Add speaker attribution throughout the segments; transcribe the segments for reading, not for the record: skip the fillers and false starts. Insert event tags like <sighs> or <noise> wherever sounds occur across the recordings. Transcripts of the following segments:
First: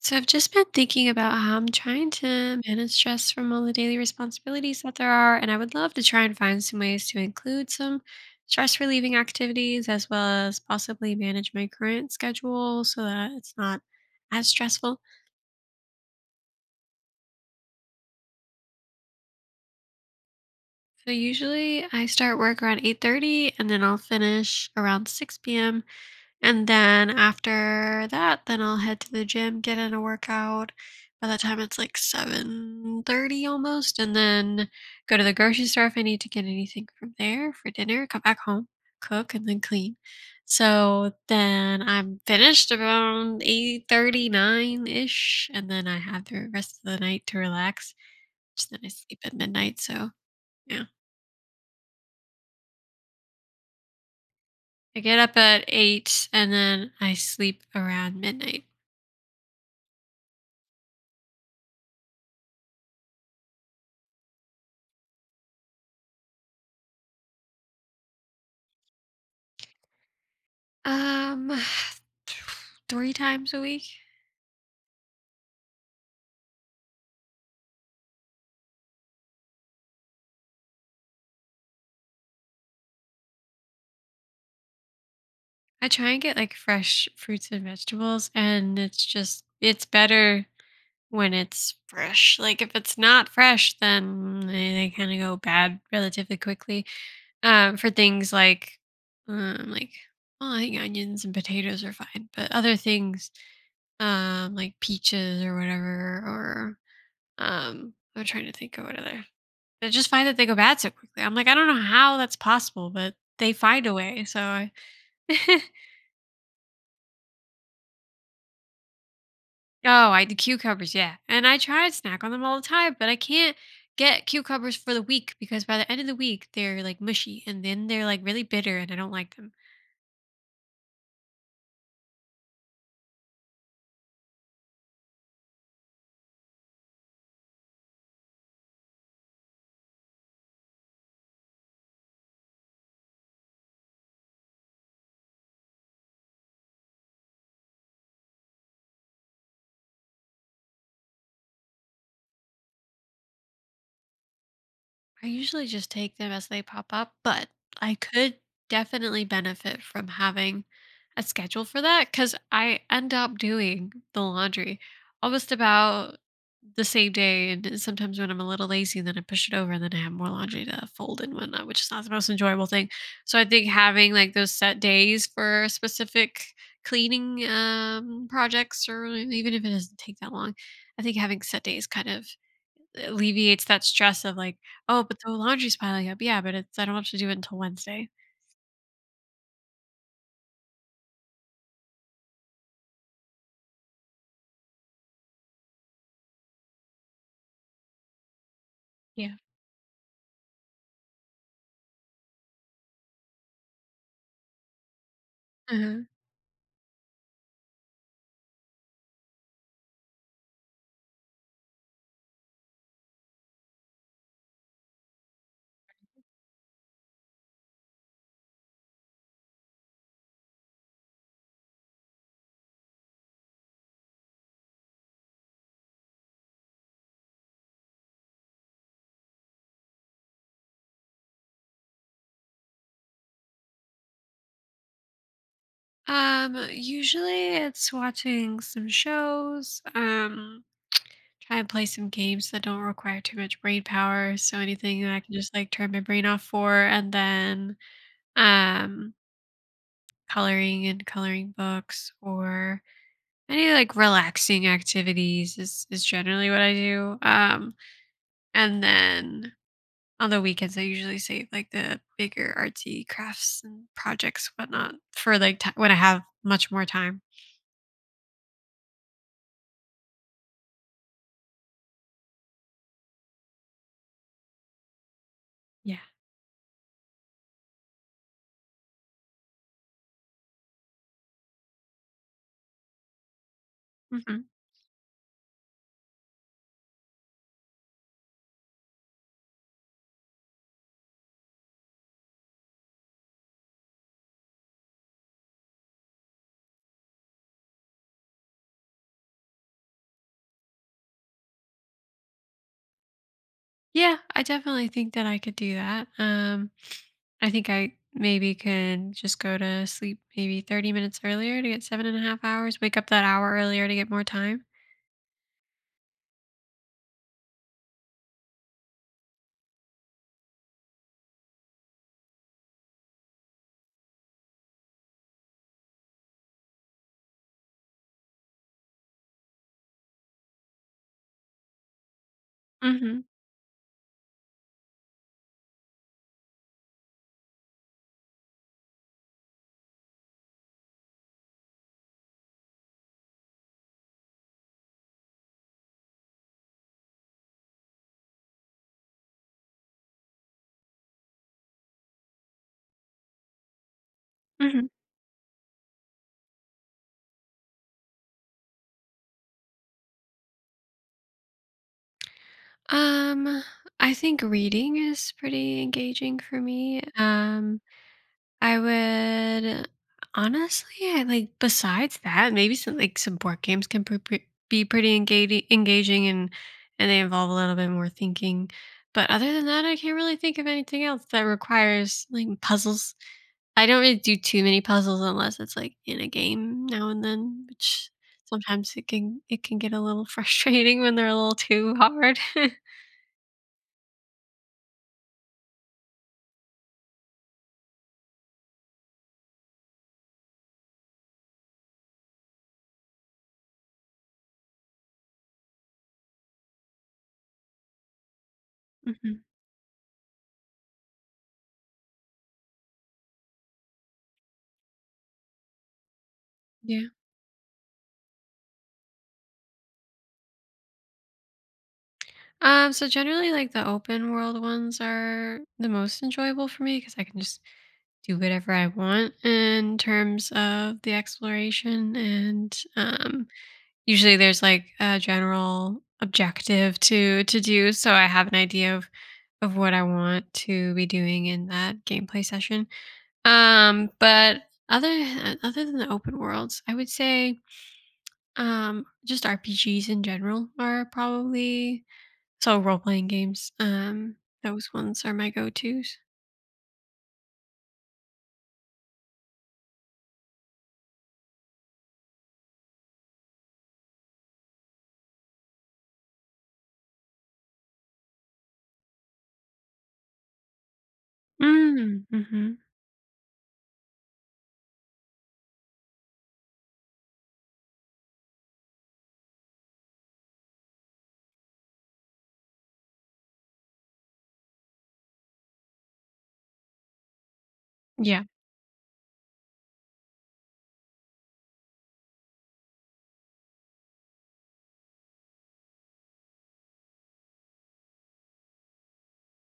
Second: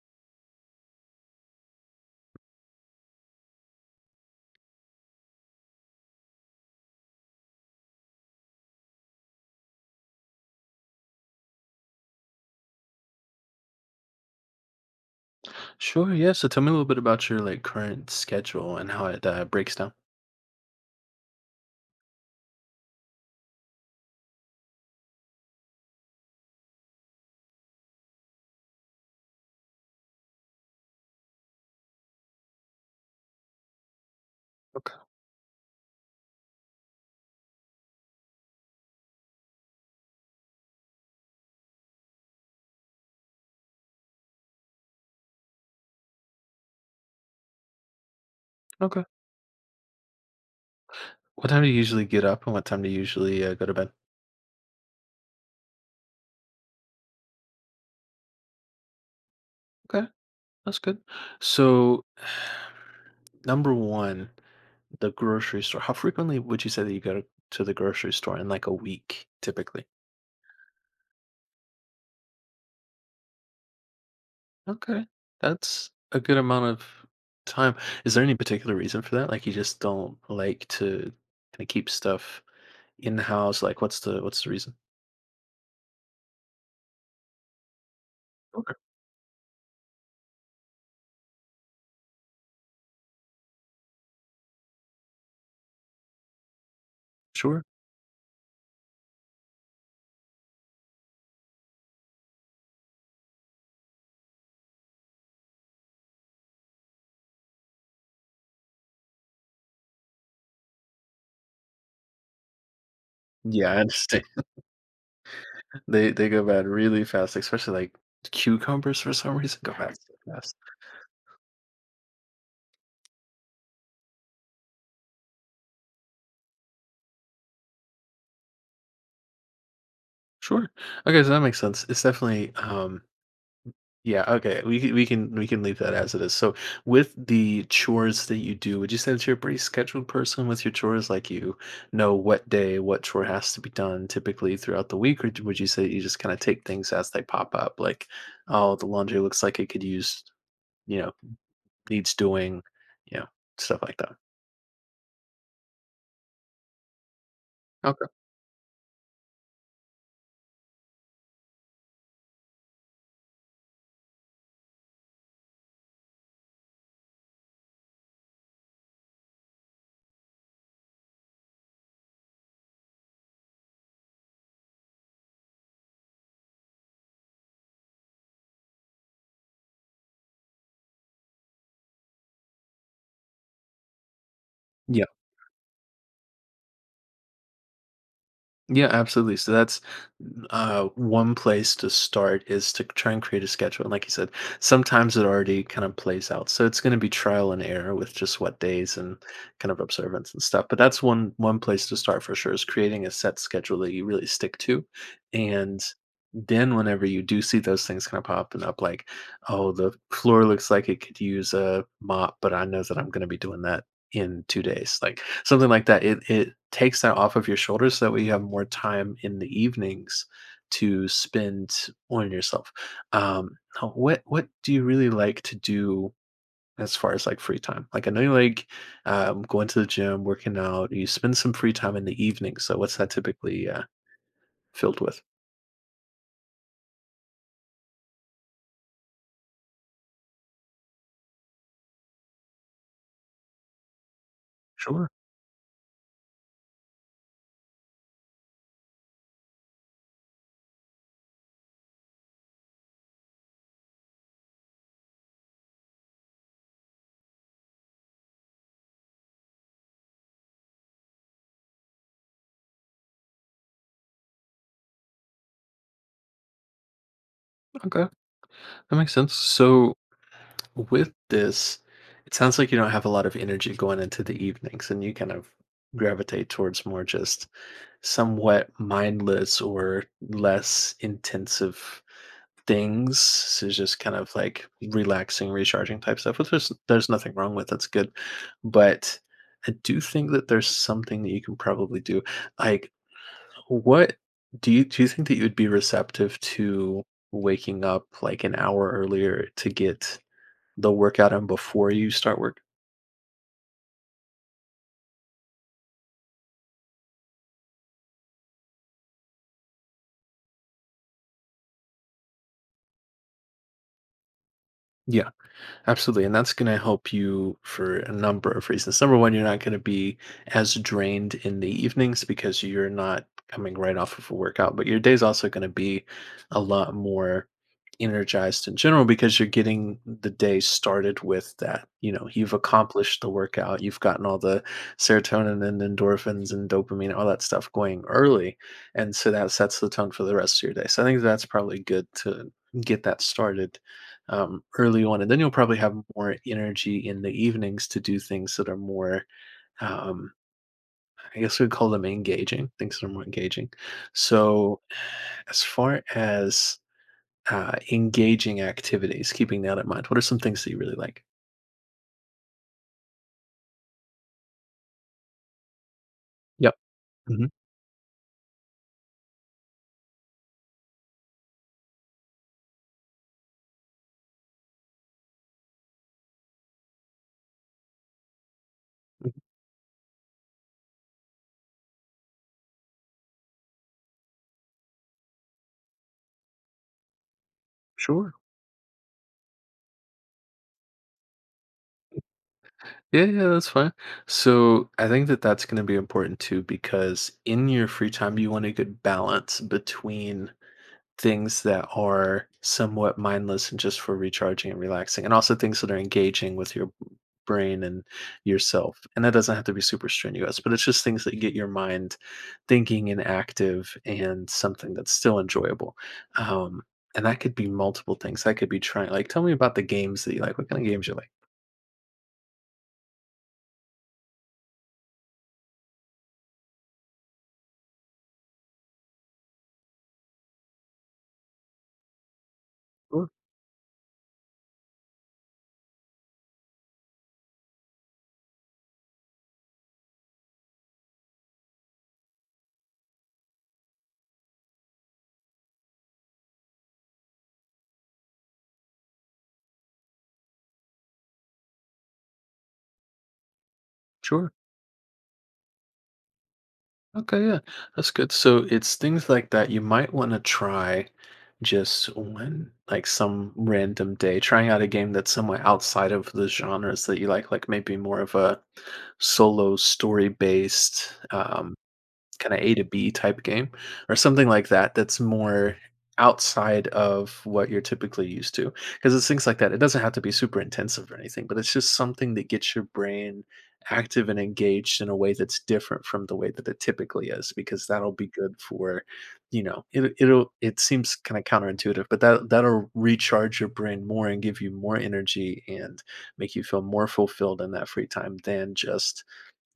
Speaker 1: So I've just been thinking about how I'm trying to manage stress from all the daily responsibilities that there are, and I would love to try and find some ways to include some stress relieving activities as well as possibly manage my current schedule so that it's not as stressful.
Speaker 2: Sure, yeah. So tell me a little bit about your like current schedule and how it breaks down.
Speaker 1: So usually I start work around 8:30 and then I'll finish around 6 p.m. And then after that, then I'll head to the gym, get in a workout. By the time it's like 7:30 almost, and then
Speaker 2: Okay.
Speaker 1: go to the grocery store if I need to get anything from there for dinner, come back home, cook, and then clean. So then I'm finished around 8:39 ish, and then I have the rest of the night to relax. Just then I
Speaker 2: Okay.
Speaker 1: sleep at midnight. So yeah.
Speaker 2: What time do you usually get up and what time do you usually go to bed?
Speaker 1: I get up at eight and then I sleep around midnight.
Speaker 2: Okay, that's good. So, <sighs> number one, the grocery store. How frequently would you say that you go to the grocery store in like a week typically?
Speaker 1: Um, <sighs> 3 times a week.
Speaker 2: Okay. That's a good amount of time. Is there any particular reason for that? Like you just don't like to kind of keep stuff in house? Like what's the reason?
Speaker 1: I try and get, like, fresh fruits and vegetables,
Speaker 2: Okay.
Speaker 1: and it's just it's better when it's fresh. Like, if it's not fresh, then they kinda go bad relatively quickly.
Speaker 2: Sure.
Speaker 1: For things like, well, I think onions and potatoes are fine, but other things, like peaches or whatever, or, I'm trying to think of what other. I just find that they go bad so quickly. I'm like, I don't know how that's possible, but they
Speaker 2: Yeah, I
Speaker 1: find a
Speaker 2: understand.
Speaker 1: way. So I <laughs>
Speaker 2: They go bad really fast, especially, like, cucumbers for some reason go bad. Yes,
Speaker 1: oh, I
Speaker 2: so
Speaker 1: the
Speaker 2: fast.
Speaker 1: cucumbers, yeah. And I try to snack on them all the time, but I can't get cucumbers for the week because by the end of the week they're like mushy and then they're like really bitter and I don't like them.
Speaker 2: Sure. Okay, so that makes sense. It's definitely, yeah, okay, we can leave that as it is. So, with the chores that you do, would you say that you're a pretty scheduled person with your chores? Like, you know what day, what chore has to be done typically throughout the week, or d would you say you just kinda take things as they pop up? Like, "Oh, the laundry looks like it could use," you know, "needs doing," you know, stuff like that.
Speaker 1: I usually just take them as they pop up, but I
Speaker 2: Okay.
Speaker 1: could definitely benefit from having a schedule for that, because I end up doing the laundry almost about the same day. And sometimes when I'm a little lazy, then I push it over and then I have more laundry to fold and whatnot, which is not the most enjoyable thing. So I think having like those set days for specific cleaning projects, or even if it doesn't take that long, I think having set days kind of alleviates that stress of like, "Oh,
Speaker 2: Yeah.
Speaker 1: but the laundry's piling up." Yeah, but it's I don't have to do it until Wednesday.
Speaker 2: Yeah, absolutely. So that's one place to start is to try and create a schedule. And like you said, sometimes it already kind of plays out. So it's going to be trial and error with just what days and
Speaker 1: Yeah.
Speaker 2: kind of observance and stuff. But that's one place to start for sure is creating a set schedule that you really stick to. And
Speaker 1: Mhm.
Speaker 2: then whenever you do see those things kind of popping up, like, oh, the floor looks like it could use a mop, but I know that I'm going to be doing that in 2 days, like, something like that. It takes that off of your shoulders so that way you have more time in the evenings to spend on yourself. Now what do you really like to do as far as, like, free time? Like, I know you like, going to the gym, working out, you spend some free time in the evening, so what's that typically, filled with?
Speaker 1: Usually it's watching some shows, try and play some games that don't require too much brain power, so anything
Speaker 2: Sure,
Speaker 1: that I can just, like, turn my brain off for, and then, um, coloring and coloring books or any, like, relaxing activities is generally what I do, and then on the weekends, I usually save like the bigger artsy crafts and projects, whatnot, for like ti when I have much more time.
Speaker 2: okay, that makes sense. So, with this, it sounds like you don't have a lot of energy going into the evenings, and you kind of
Speaker 1: Yeah.
Speaker 2: gravitate towards more just somewhat mindless or less intensive things. So it's just kind of
Speaker 1: Mhm.
Speaker 2: like relaxing, recharging type stuff, which there's nothing wrong with. That's good. But I do think that there's something that you can probably do. Like what do you think that you would be receptive to waking up like an hour earlier to get the workout in before you start work?
Speaker 1: Yeah, I definitely think that I could do that. I think I maybe can just go to sleep maybe 30 minutes earlier to get 7.5 hours, wake up that hour earlier to get more time.
Speaker 2: Yeah. Absolutely. And that's going to help you for a number of reasons. Number one, you're not going to be as drained in the evenings because you're not coming right off of a workout, but your day's also going to be a lot more energized in general because you're getting the day started with that. You know, you've accomplished
Speaker 1: Hmm.
Speaker 2: the workout, you've gotten all the serotonin and endorphins and dopamine, all that stuff going early. And so that sets the tone for the rest of your day. So I think that's probably good to get that started early on, and then you'll probably have more energy in the evenings to do things that are more, um, I guess we'd call them engaging, things that are more engaging. So,
Speaker 1: Hmm.
Speaker 2: as far as engaging activities, keeping that in mind, what are some things that you really like?
Speaker 1: Um, I think reading is pretty engaging for
Speaker 2: Yep.
Speaker 1: me.
Speaker 2: Hmm.
Speaker 1: I would honestly, I like besides that, maybe some board games can be pretty engaging, and they involve a little bit more thinking. But other than that, I can't really think of anything else that requires like puzzles. I don't really do too many puzzles unless it's, like, in a game now and then, which
Speaker 2: Sure.
Speaker 1: sometimes it can get a little <laughs> frustrating when they're a little too hard. <laughs>
Speaker 2: Yeah, yeah, that's fine. So I think that that's going to be important too, because in your free time, you want a good balance between things that are somewhat mindless and just for recharging and relaxing, and also things that are engaging with your brain and yourself. And that
Speaker 1: Mhm,
Speaker 2: doesn't have to be super strenuous, but it's just things that get your mind thinking and active and something that's still enjoyable. Um,
Speaker 1: yeah.
Speaker 2: and that could be multiple things. That could be trying, like, tell me about the games that you like. What kind of games you like?
Speaker 1: So generally, like, the open world ones are the most enjoyable for me because I can just do whatever I want in terms of the exploration. And
Speaker 2: Sure,
Speaker 1: usually there's like a general objective to do, so I have an idea of what I want to be doing in that gameplay session. But other than the open worlds, I would say just RPGs in general are probably, so role playing games.
Speaker 2: sure.
Speaker 1: Those ones are my go tos.
Speaker 2: Okay, yeah, that's good. So it's things like that you might want to try just one, like some random day, trying out a game that's somewhat outside of the genres that you like maybe more of a solo story based,
Speaker 1: Mm.
Speaker 2: kinda
Speaker 1: Hmm.
Speaker 2: A to B type game or something like that that's more outside of what you're typically used to, because it's things like that. It doesn't have to be super intensive or anything, but it's just something that gets your brain active and engaged in a way that's different from the way that it typically is because that'll be
Speaker 1: Yeah.
Speaker 2: good for, it seems kinda counterintuitive, but that'll recharge your brain more and give you more energy and make you feel more fulfilled in that free time than just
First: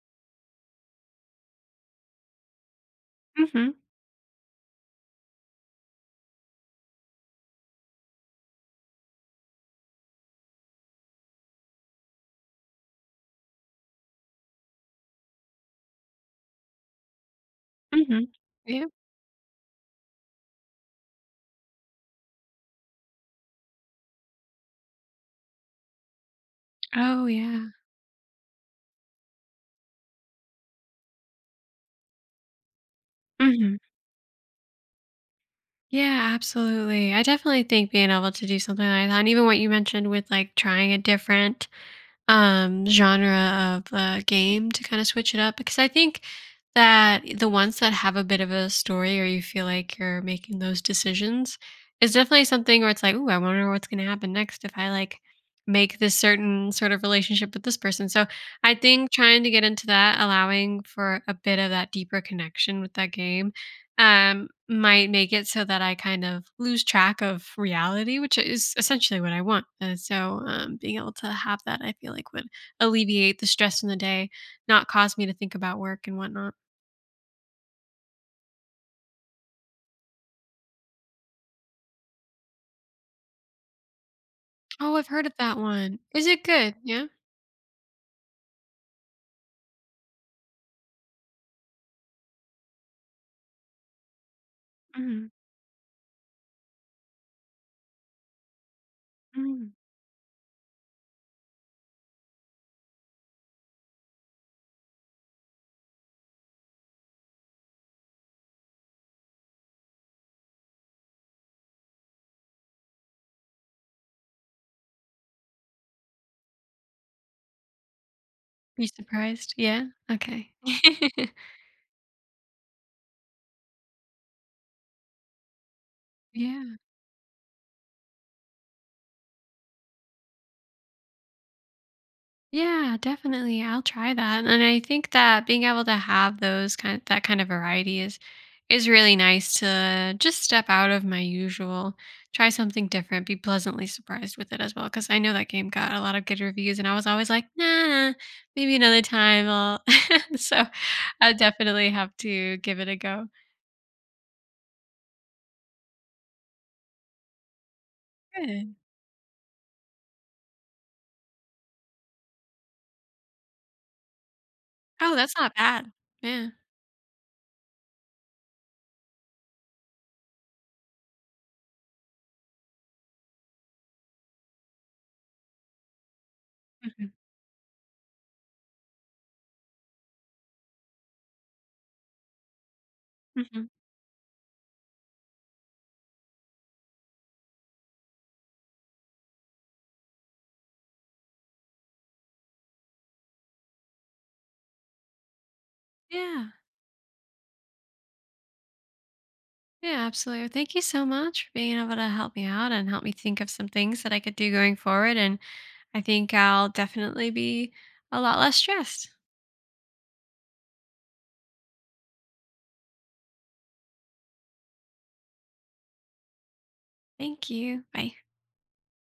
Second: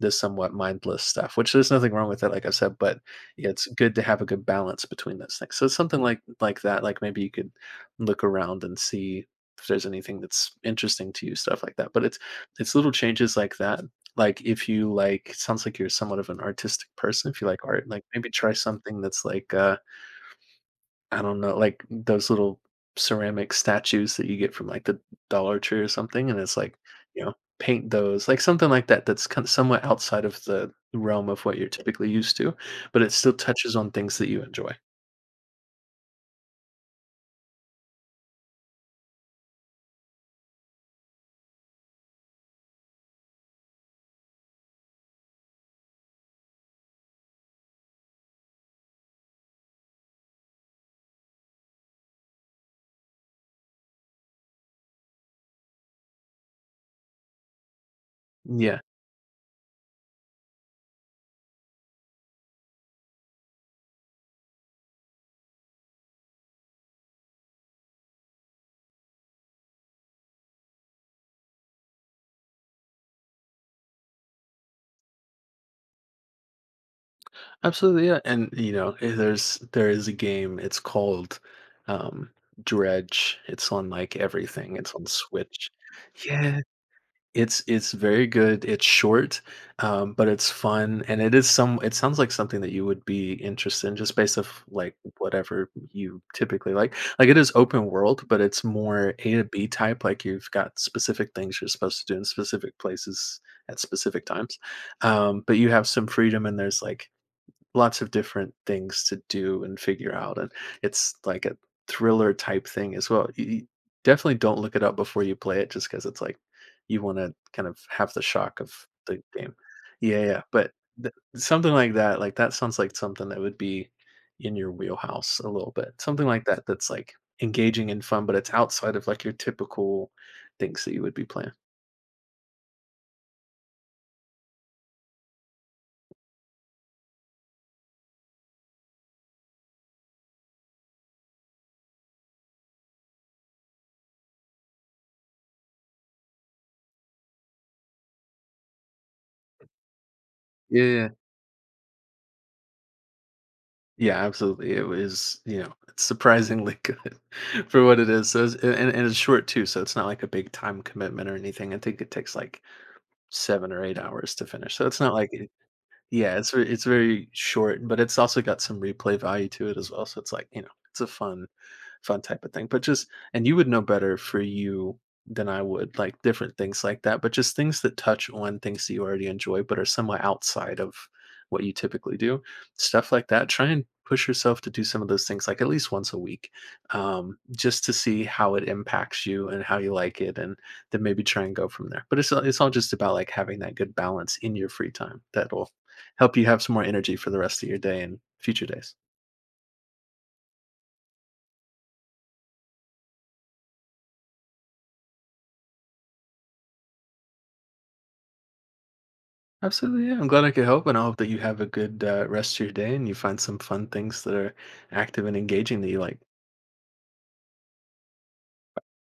Speaker 2: the somewhat mindless stuff, which there's nothing wrong with that, like I said, but it's
Speaker 1: Mm-hmm.
Speaker 2: good to have a good balance between those things. So something like that, like maybe you could look around and see if there's anything that's interesting to you, stuff like that. But it's little changes like that. Like if you like, sounds like you're somewhat of an artistic person. If you like art, like
Speaker 1: Mm-hmm.
Speaker 2: maybe try
Speaker 1: Yeah.
Speaker 2: something that's like I don't know, like those little ceramic statues that you get from like the Dollar Tree or something, and it's like,
Speaker 1: Oh, yeah.
Speaker 2: paint those, like something like that that's kind of somewhat outside of the realm of what you're typically used to, but it still touches
Speaker 1: Mhm.
Speaker 2: on things that you enjoy.
Speaker 1: Yeah, absolutely. I definitely think being able to do something like that, and even what you mentioned with like trying a different genre of game to kind of switch it up, because I think that the ones that have a bit of a story or you feel like you're making those decisions is definitely something where it's like, ooh, I wonder what's going to happen next if I like make this certain sort of relationship with this person. So I
Speaker 2: Yeah,
Speaker 1: think trying to get into that, allowing for a bit of that deeper connection with that game might make it so that I kind of lose track of reality, which is essentially what I want. And so, being able to have that, I feel like would alleviate the stress in the day, not cause me to think about work and whatnot.
Speaker 2: absolutely. Yeah, and you know, there is a game. It's called um, Dredge. It's on like everything. It's
Speaker 1: Oh,
Speaker 2: on
Speaker 1: I've heard of that
Speaker 2: Switch.
Speaker 1: one. Is it
Speaker 2: Yeah,
Speaker 1: good? Yeah.
Speaker 2: it's very good, it's short, but it's fun, and it sounds like something that you would be interested in just based off, like,
Speaker 1: Mm,
Speaker 2: whatever you typically like. Like, it is open world, but it's more A to B
Speaker 1: mm.
Speaker 2: type, like, you've got specific things you're supposed to do in specific places at specific times, but you have some freedom and there's, like, lots of different things to do and figure out, and it's like a thriller type thing as well. You definitely don't look it up before you play it just because it's like you wanna kind of have the shock of
Speaker 1: Be
Speaker 2: the game.
Speaker 1: surprised. Yeah.
Speaker 2: Yeah, yeah,
Speaker 1: Okay.
Speaker 2: but th something like, that sounds like something that would be in your wheelhouse a little bit. Something
Speaker 1: <laughs>
Speaker 2: like that
Speaker 1: Yeah.
Speaker 2: that's, like, engaging and fun, but it's outside of, like, your typical things that you would be playing.
Speaker 1: Yeah, definitely. I'll try that. And I think that being able to have those kind that kind of variety is really nice to just step out of my usual, try something different, be pleasantly surprised with it as well. Cause I know that game got a lot of good reviews and I was always like, nah, nah, maybe another time I'll <laughs> so
Speaker 2: Yeah.
Speaker 1: I definitely have to give it a go.
Speaker 2: Yeah, absolutely. It was, it's surprisingly <laughs> good for what it is. So it's, and,
Speaker 1: Good.
Speaker 2: and it's short too, so it's not like a big time commitment or anything. I think it takes like 7 or 8 hours to finish. So it's not
Speaker 1: Oh,
Speaker 2: like
Speaker 1: that's
Speaker 2: it,
Speaker 1: not bad.
Speaker 2: yeah,
Speaker 1: Yeah.
Speaker 2: it's it's very short, but it's also got some replay value to it as well. So it's like it's a fun type of thing. But just and you would know better for you than I would, like different things like
Speaker 1: Hmm.
Speaker 2: that, but just things that touch on things that you already enjoy but are somewhat outside of what you typically do. Stuff like that. Try
Speaker 1: Hmm.
Speaker 2: and push yourself to do some of those things like at least once a week just to see how it impacts you and how you like it and then maybe try and go from there but it's all just about like having that good balance in your free time that'll help you
Speaker 1: Yeah.
Speaker 2: have some more energy for the rest of your day and future days.
Speaker 1: Yeah, absolutely. Well, thank you so much for being able to help me out and help me think of some things that I could do going forward. And I think I'll definitely be a lot less stressed.
Speaker 2: Absolutely, yeah. I'm glad I could help, and I hope that you have a good rest of your day and you find some fun things that are active and engaging that you like.
Speaker 1: Thank you. Bye.